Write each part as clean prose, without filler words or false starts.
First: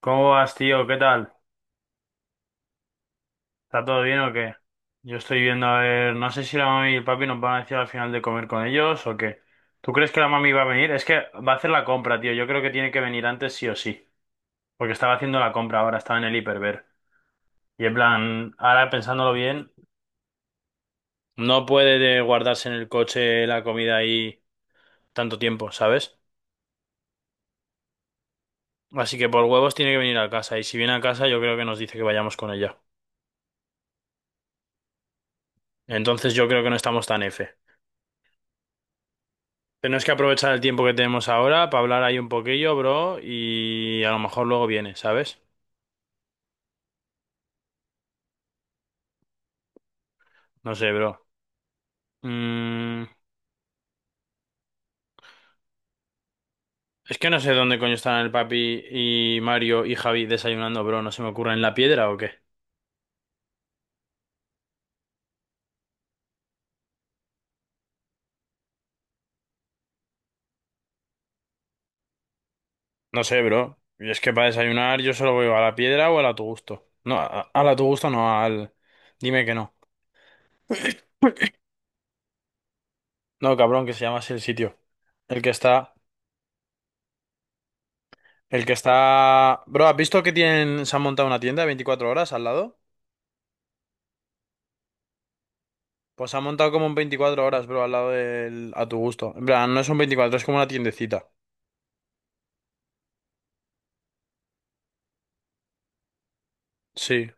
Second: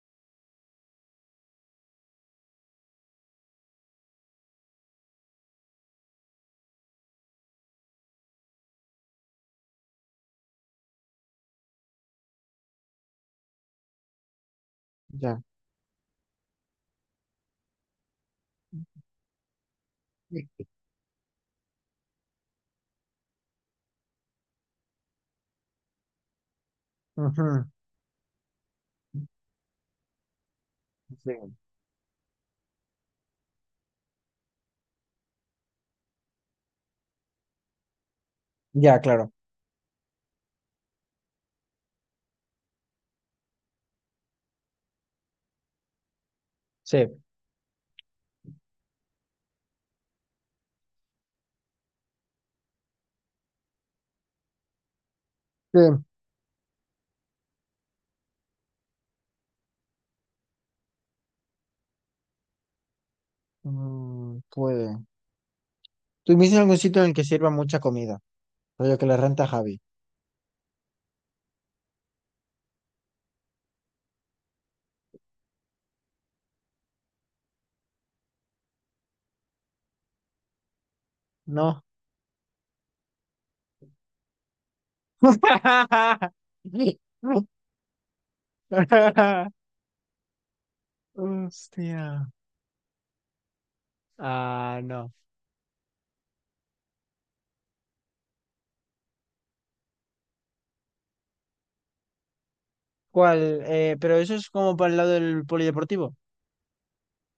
¿Cómo vas, tío? ¿Qué tal? ¿Está todo bien o qué? Yo estoy viendo, a ver, no sé si la mami y el papi nos van a decir al final de comer con ellos o qué. ¿Tú crees que la mami va a venir? Es que va a hacer la compra, tío. Yo creo que tiene que venir antes sí o sí. Porque estaba haciendo Ya. la compra ahora, estaba en el hiperver. Y en plan, ahora pensándolo bien, Sí. no puede de guardarse en el coche la comida ahí tanto tiempo, ¿sabes? Ujú, Así que por huevos tiene que venir a casa. Y si viene a casa, sí. yo creo que nos dice que vayamos con ella. Entonces yo creo que no estamos tan F. Ya, claro. Tenemos que aprovechar el tiempo que tenemos ahora para hablar ahí un poquillo, bro, y a lo mejor luego viene, ¿sabes? Sí. No sé, bro. Mm, Sí. es que no sé dónde coño están el papi y Mario y Javi desayunando, bro. ¿No se me ocurre en la piedra o qué? Mm, puede. ¿Tú viste algún sitio en el que sirva mucha comida? Rollo que le renta a Javi. No sé, bro. Y es que para desayunar yo solo voy a la piedra o al a tu gusto. No, a, al a la tu gusto no, al... Dime que no. No. No, cabrón, que se llama así el sitio. El que está... El que está... Bro, ¿has visto que tienen... se han montado una tienda 24 Hostia. horas al lado? Ah, no. Pues ha montado como un 24 horas, bro, al lado del... a tu gusto. En plan, no son 24, es como una tiendecita. ¿Cuál? Pero eso es como para el lado del polideportivo. Sí.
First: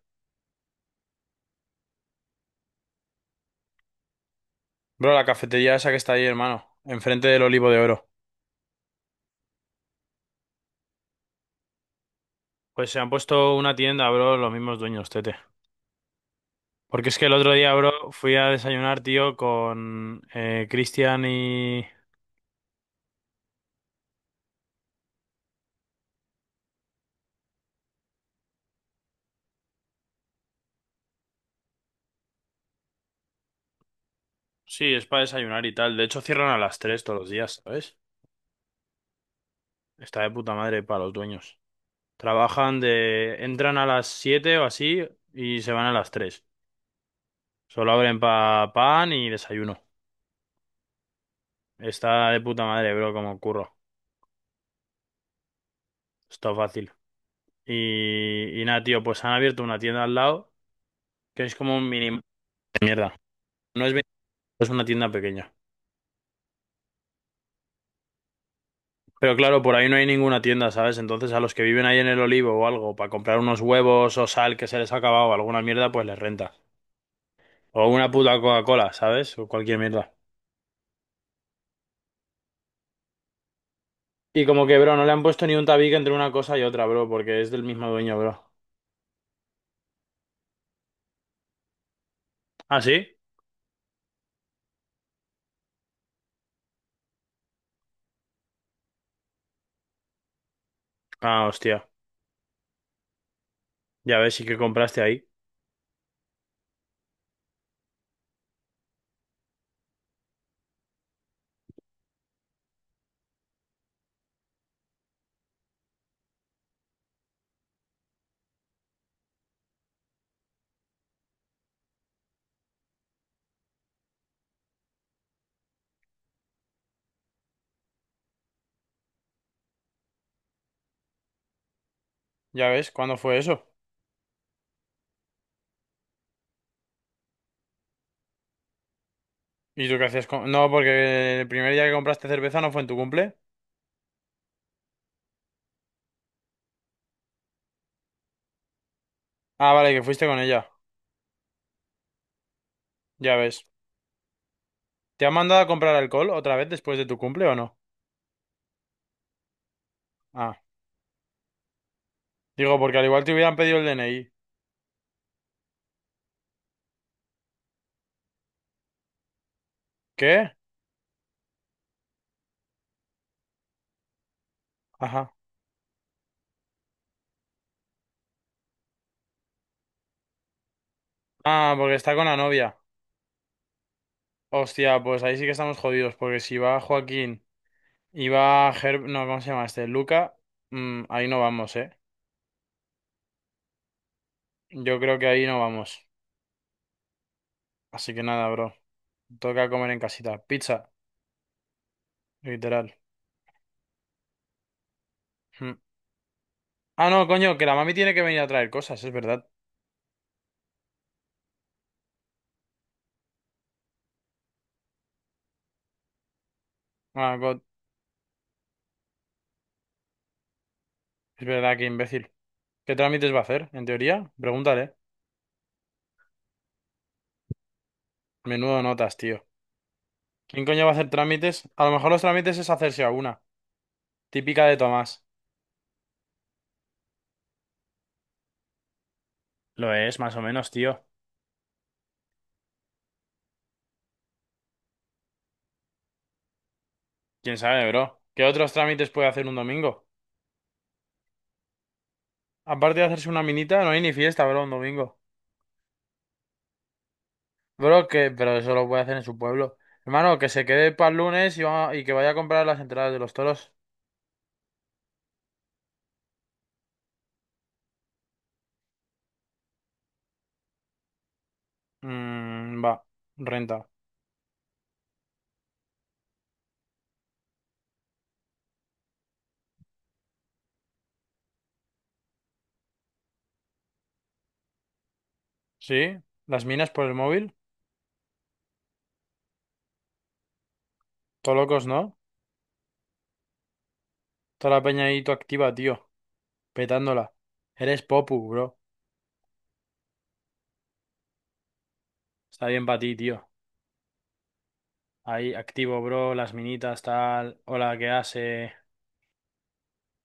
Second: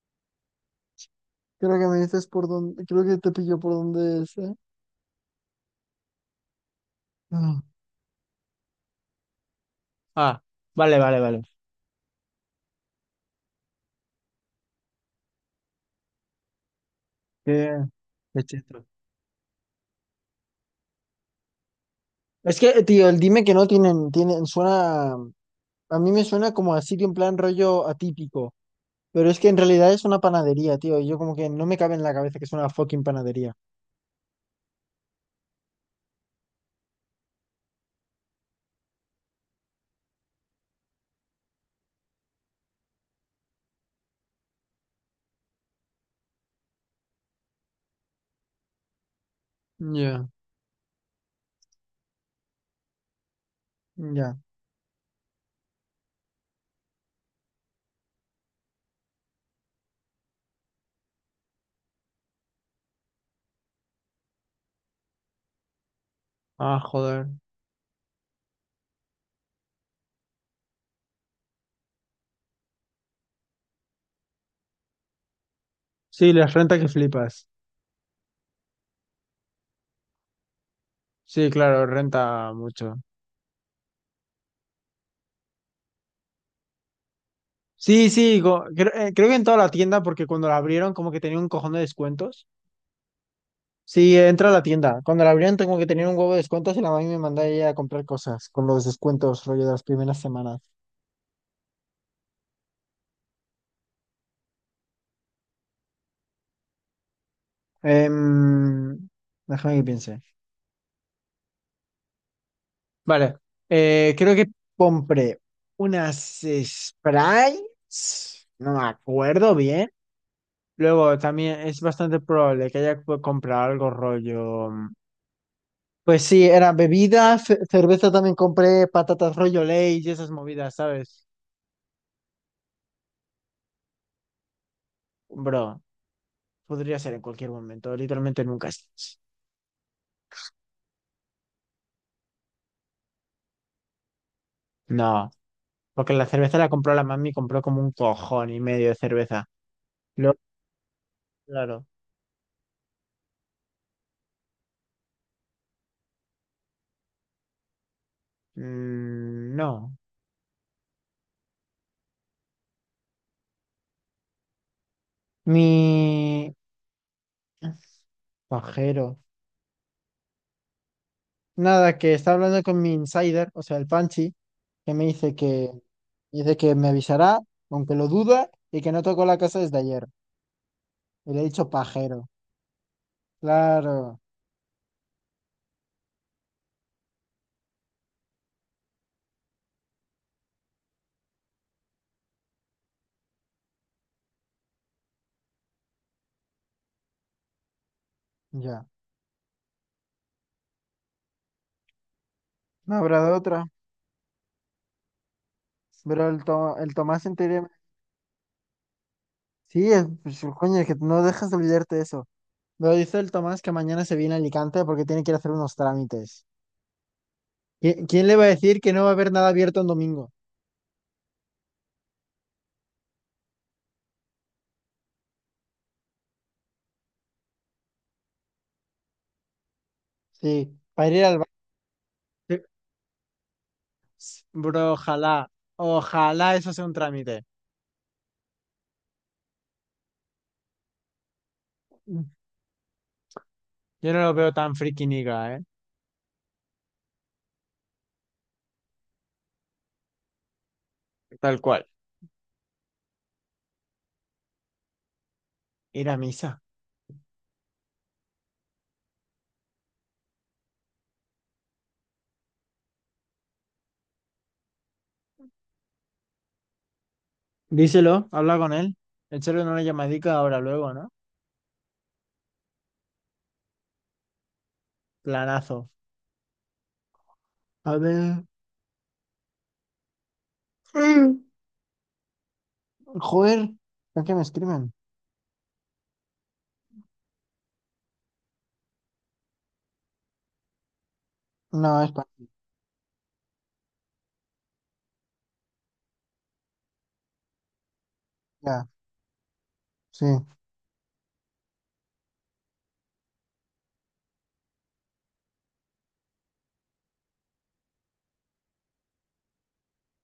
Creo que me dices por dónde, creo que te pilló por dónde es, ¿eh? Bro, la cafetería esa que está ahí, hermano. Enfrente del Ah, Olivo de Oro. ah, vale, vale, vale. Pues se han puesto una tienda, bro, los mismos dueños, tete. Porque es que el otro día, Qué- bro, fui Qué a cheto. desayunar, tío, con Cristian y... Es que, tío, el dime que no tienen, tienen, suena. A mí me suena como a sitio en plan rollo atípico, pero es que en realidad es una panadería, tío. Y yo como que no me cabe en la cabeza que es una fucking panadería. Sí, es para desayunar y tal. De hecho, cierran a las 3 todos los días, ¿sabes? Está de puta madre para los dueños. Trabajan de... Entran a las 7 o así y se van a las 3. Solo abren pa pan y desayuno. Ya. Está de puta madre, bro, como curro. Ya. Está fácil. Y nada, tío, pues han abierto una tienda al lado que es como un mini de mierda. No es, es una tienda pequeña. Ah, joder. Pero claro, por ahí no hay ninguna tienda, ¿sabes? Entonces a los que viven ahí en el Olivo o algo, para comprar unos huevos o sal que se les ha acabado, alguna mierda, pues les Sí, renta. las renta que flipas. O una puta Coca-Cola, ¿sabes? O cualquier mierda. Sí, claro, renta mucho. Y como que, bro, no le han puesto ni un tabique entre una cosa y otra, bro, porque es del mismo Sí, dueño, sí, bro. Creo que en toda la tienda, porque cuando la abrieron como que tenía un cojón de descuentos. ¿Ah, sí? Sí, entra a la tienda. Cuando la abrieron tengo que tener un huevo de descuentos y la mami me manda ella a comprar cosas con los descuentos rollo de las primeras semanas. Ah, hostia. Ya ves, sí que compraste ahí. Em, Déjame que piense. Vale, creo que compré unas Sprites, no me acuerdo bien. Luego también es bastante probable que haya comprado algo rollo. Pues sí, era bebida, cerveza también compré, patatas rollo ley y esas movidas, ¿sabes? Ya ves, ¿cuándo fue eso? Bro, podría ser en cualquier momento, literalmente nunca es. ¿Y tú qué hacías con...? No, porque el primer día que compraste cerveza no fue en tu cumple. No, porque la cerveza la compró la mami, compró como un cojón y medio de cerveza. Ah, vale, que fuiste Luego, con ella. claro, Ya ves. ¿Te han mandado a comprar alcohol otra vez después de tu cumple o no? mm, no. Ah. Digo, porque al igual te hubieran pedido el DNI. Mi, pajero. ¿Qué? Nada, que está hablando con mi insider, o sea, el Panchi, que me Ajá. Dice que me avisará, aunque lo duda, y que no tocó la casa desde ayer. Y le he dicho Ah, porque está con pajero. la novia. Claro, Hostia, pues ahí sí que estamos jodidos, porque si va Joaquín y va Herb... No, ¿cómo se llama este? Luca. Ahí no vamos, ¿eh? Yo creo que ahí no vamos. Así que nada, bro. ya. Toca comer en casita. Pizza, literal. No habrá de otra. Mm. Pero el, el Ah, no, Tomás en coño, que teoría... la mami tiene que venir a traer cosas, es verdad. Sí, es, pues, coño, es que no dejas de olvidarte de eso. Pero dice el Tomás que mañana se viene a Alicante porque tiene que ir a hacer unos trámites. Ah, God, ¿Quién le va a decir que no va a haber nada abierto en domingo? es verdad, que imbécil. ¿Qué trámites va a hacer, en teoría? Pregúntale. Menudo notas, tío. ¿Quién Sí, coño va a para hacer ir al bar. trámites? A lo mejor los trámites es hacerse a una. Típica de Bro, Tomás. ojalá, ojalá eso sea un trámite. Lo es, más o menos, tío. Yo no lo veo tan friki niga, ¿eh? ¿Quién sabe, bro? ¿Qué otros trámites puede hacer un domingo? Tal cual. Aparte de hacerse una minita, no hay ni fiesta, bro, un domingo. Ir a misa. Bro, que... Pero eso lo puede hacer en su pueblo. Hermano, que se quede para el lunes y, y que vaya a comprar las entradas de los toros. Díselo, habla con él. Échale una llamadica ahora, luego, ¿no? Mmm, va. Renta. Planazo. A ver. Mm. Joder, ¿a qué me escriben? ¿Sí? ¿Las minas por el móvil? Todo locos, No, es ¿no? para... Toda la peña ahí, tú activa, tío. Petándola. Eres Popu, bro. Ya, sí. Está bien para ti, tío. Ahí, activo, bro. Las minitas, tal. Hola, ¿qué hace?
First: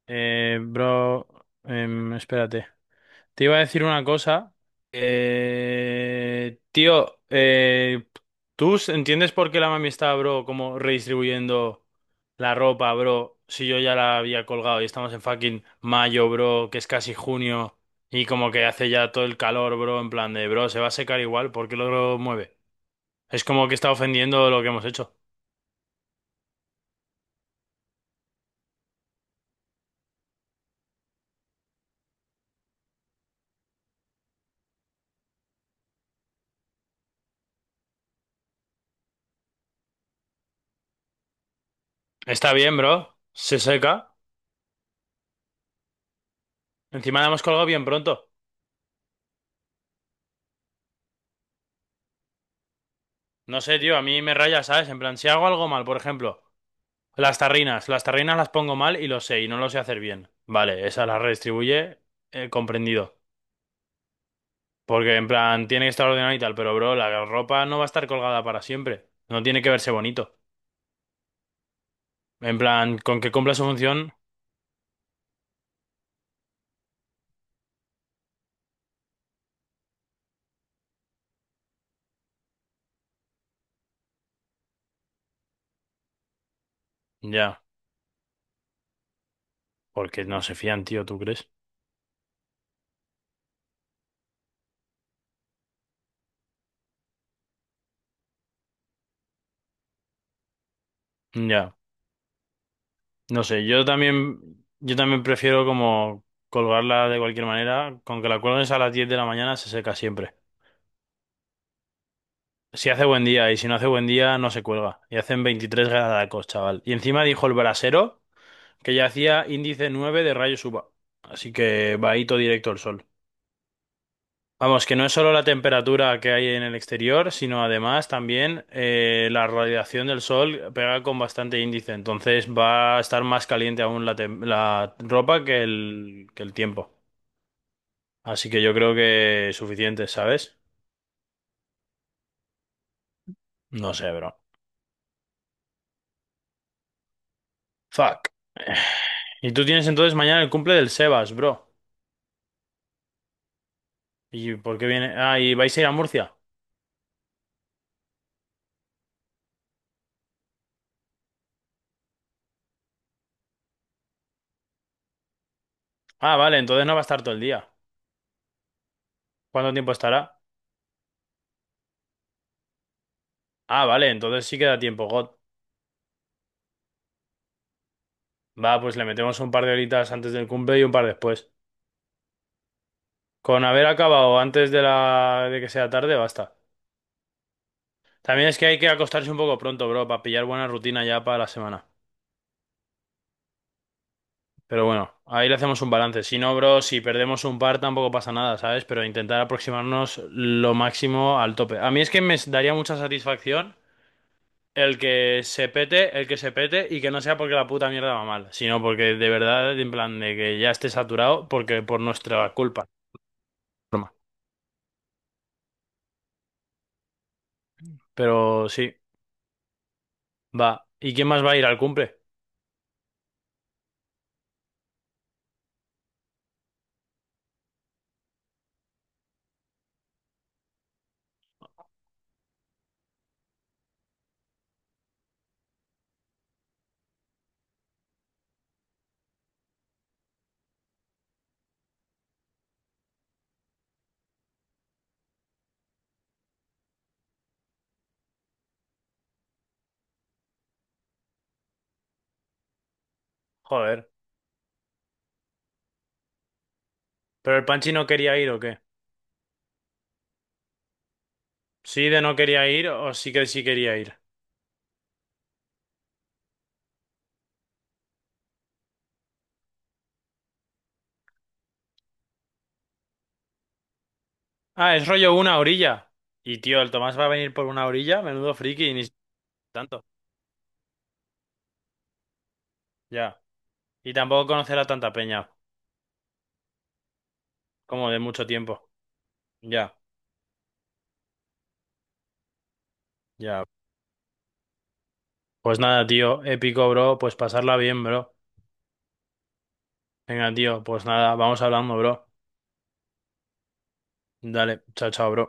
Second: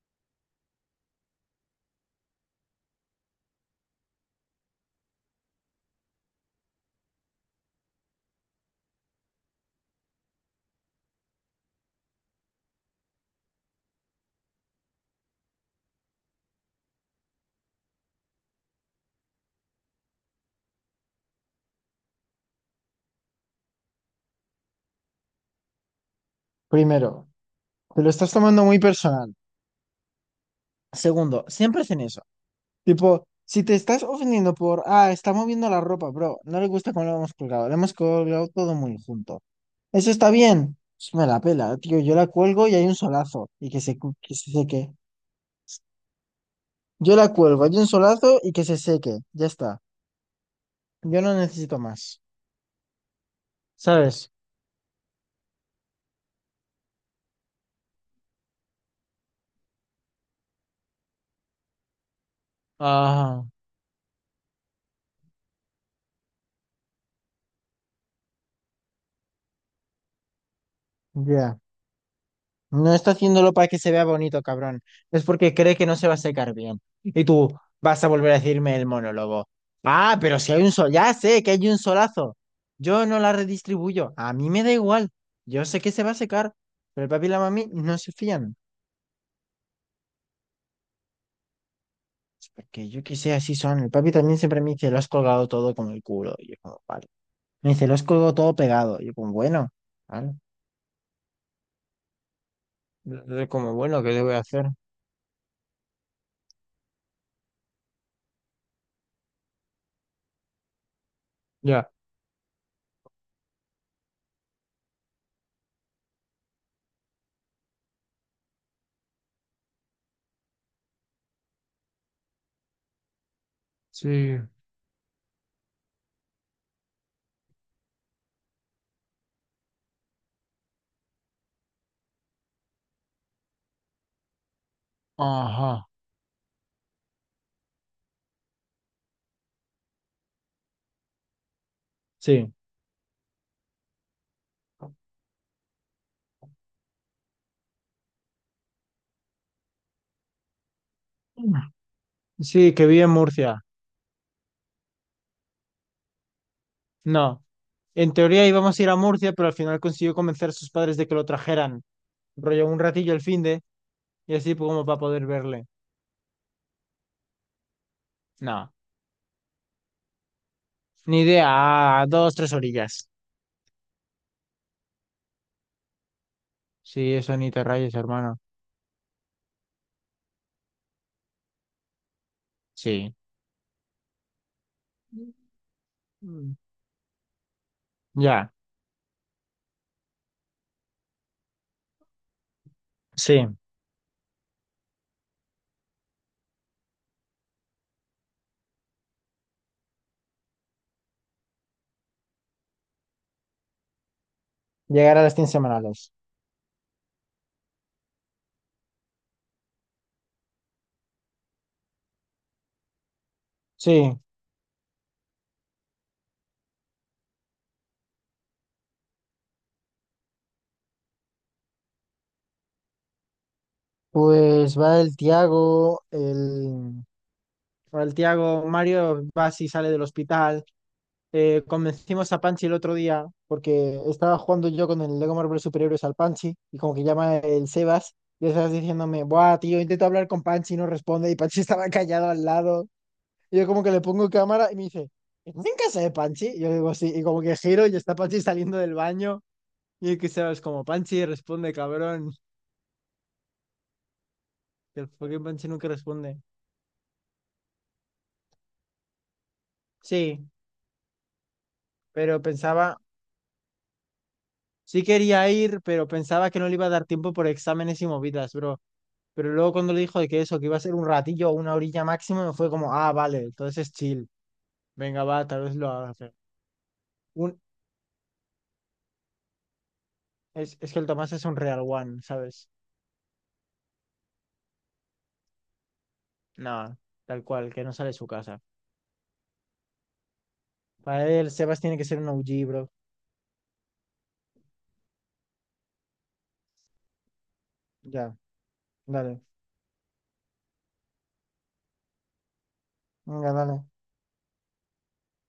Bro. Espérate. Te iba a decir una cosa. Tío, ¿tú entiendes por qué la mami está, bro, como redistribuyendo la ropa, bro? Si yo ya la había colgado y estamos en fucking mayo, bro, que es casi junio y como que hace ya todo el calor, bro, en plan de, bro, se va a secar igual, ¿por qué lo mueve? Es como que está ofendiendo lo que hemos hecho. Primero, te lo estás tomando muy personal. Segundo, siempre hacen eso. Tipo, si te estás ofendiendo por, ah, está moviendo la ropa, bro, no le gusta cómo lo hemos colgado todo muy junto. Eso está bien. Pues me la pela, tío. Yo la Está cuelgo y bien, hay un bro. solazo Se y que se, seca. Que se seque. Yo Encima la la hemos cuelgo, colgado hay un bien pronto. solazo y que se seque. Ya está. Yo no necesito más. No sé, tío, a mí ¿Sabes? me raya, ¿sabes? En plan, si hago algo mal, por ejemplo, las tarrinas. Las tarrinas las pongo mal y lo sé, y no lo sé hacer bien. Vale, esa la redistribuye, comprendido. Ah, Porque en plan, tiene que estar ordenado y tal, pero bro, la ropa no va a estar colgada para siempre. No tiene que verse bonito. ya. En plan, No está con que haciéndolo cumpla su para que se función, vea bonito, cabrón. Es porque cree que no se va a secar bien. Y tú vas a volver a decirme el monólogo. Ah, pero si hay un sol, ya sé que hay un solazo. Yo no la redistribuyo. A mí me da igual. Yo sé que se va a secar, pero el papi y la ya. mami no se fían. Porque no se fían, tío, ¿tú crees? Es porque yo que sé, así son. El papi también siempre me dice, lo has colgado todo como el culo. Y yo como, vale. Me dice, lo has colgado todo pegado. Y yo como, bueno, vale. Ya. No Yo sé, como, yo bueno, ¿qué le voy a también, hacer? yo también prefiero como colgarla de cualquier manera. Con que la cuelgues a las 10 de la mañana se seca siempre. Ya, Si hace buen día y si no hace buen día no se cuelga. Y hacen 23 grados, chaval. Y encima dijo el brasero que ya hacía índice 9 de rayos UVA. Así que va ahí todo directo al sol. sí. Vamos, que no es solo la temperatura que hay en el exterior, sino además también la radiación del sol pega con bastante índice. Entonces va a estar más caliente aún la, la ropa Ajá, que el tiempo. Así que yo creo que suficiente, ¿sabes? sí. No sé, bro. Fuck. Y tú tienes entonces mañana el cumple del Sebas, bro. Sí, que vive en Murcia. ¿Y por qué viene? Ah, ¿y vais a ir a Murcia? No. En teoría íbamos a ir a Murcia, pero al final consiguió convencer a sus padres de que lo trajeran. Rollo un ratillo el finde y así como para poder verle. Ah, vale, entonces no va a estar todo el día. No. ¿Cuánto tiempo estará? Ni idea. A dos, tres orillas. Ah, vale, entonces sí queda tiempo, God. Sí, eso ni te rayes, hermano. Va, pues le metemos un par de horitas antes del cumple y un par después. Sí. Con haber acabado antes de la de que sea tarde, Mm. basta. También Ya. es que hay que acostarse un poco pronto, bro, para pillar buena rutina ya para la semana. Sí. Pero bueno, ahí le hacemos un balance. Si no, bro, si perdemos un par tampoco pasa nada, ¿sabes? Pero intentar aproximarnos lo máximo al tope. A mí es que me daría mucha satisfacción el Llegar a las que 100 se semanales. pete, el que se pete y que no sea porque la puta mierda va mal, sino porque de verdad, en plan de que ya esté saturado, porque por nuestra culpa. Broma. Sí. Pero sí, va. ¿Y quién más va a ir al cumple? Pues va el Tiago, el... Va el Tiago, Mario va si sale del hospital. Convencimos a Panchi el otro día porque estaba jugando yo con el Lego Marvel Superhéroes al Panchi y como que llama el Sebas y el Sebas diciéndome, buah, tío, intento hablar con Panchi y no responde y Panchi estaba callado al lado. Y yo como que le pongo cámara y me dice, ¿estás en casa de Panchi? Y yo le digo, sí, y como que giro y está Panchi saliendo del baño y el que Sebas como, Panchi, responde, cabrón. Joder. Que el fucking Panchi nunca responde. ¿Pero el Panchi no quería ir o qué? Sí, ¿Sí de no pero quería ir pensaba, o sí que sí quería ir? sí quería ir, pero pensaba que no le iba a dar tiempo por exámenes y movidas, bro. Pero luego cuando le dijo de que eso, que iba a ser un ratillo o una orilla máximo, me fue como, ah, vale, entonces es chill. Ah, es Venga, rollo va, una tal vez lo orilla. haga. Pero Y tío, el Tomás va a venir un, por una orilla, menudo friki, y ni tanto. Es que el Tomás es un real one, ¿sabes? Ya. Y tampoco conocerá tanta peña, No, tal cual, que no sale como de de su mucho casa. tiempo. Ya, Para él, Sebas tiene que ser un OG, bro. ya. Pues nada, tío, épico, bro. Pues pasarla bien, bro. Ya, dale. Venga, tío, pues nada, vamos hablando, bro. Venga, dale. Dale, chao, chao, bro.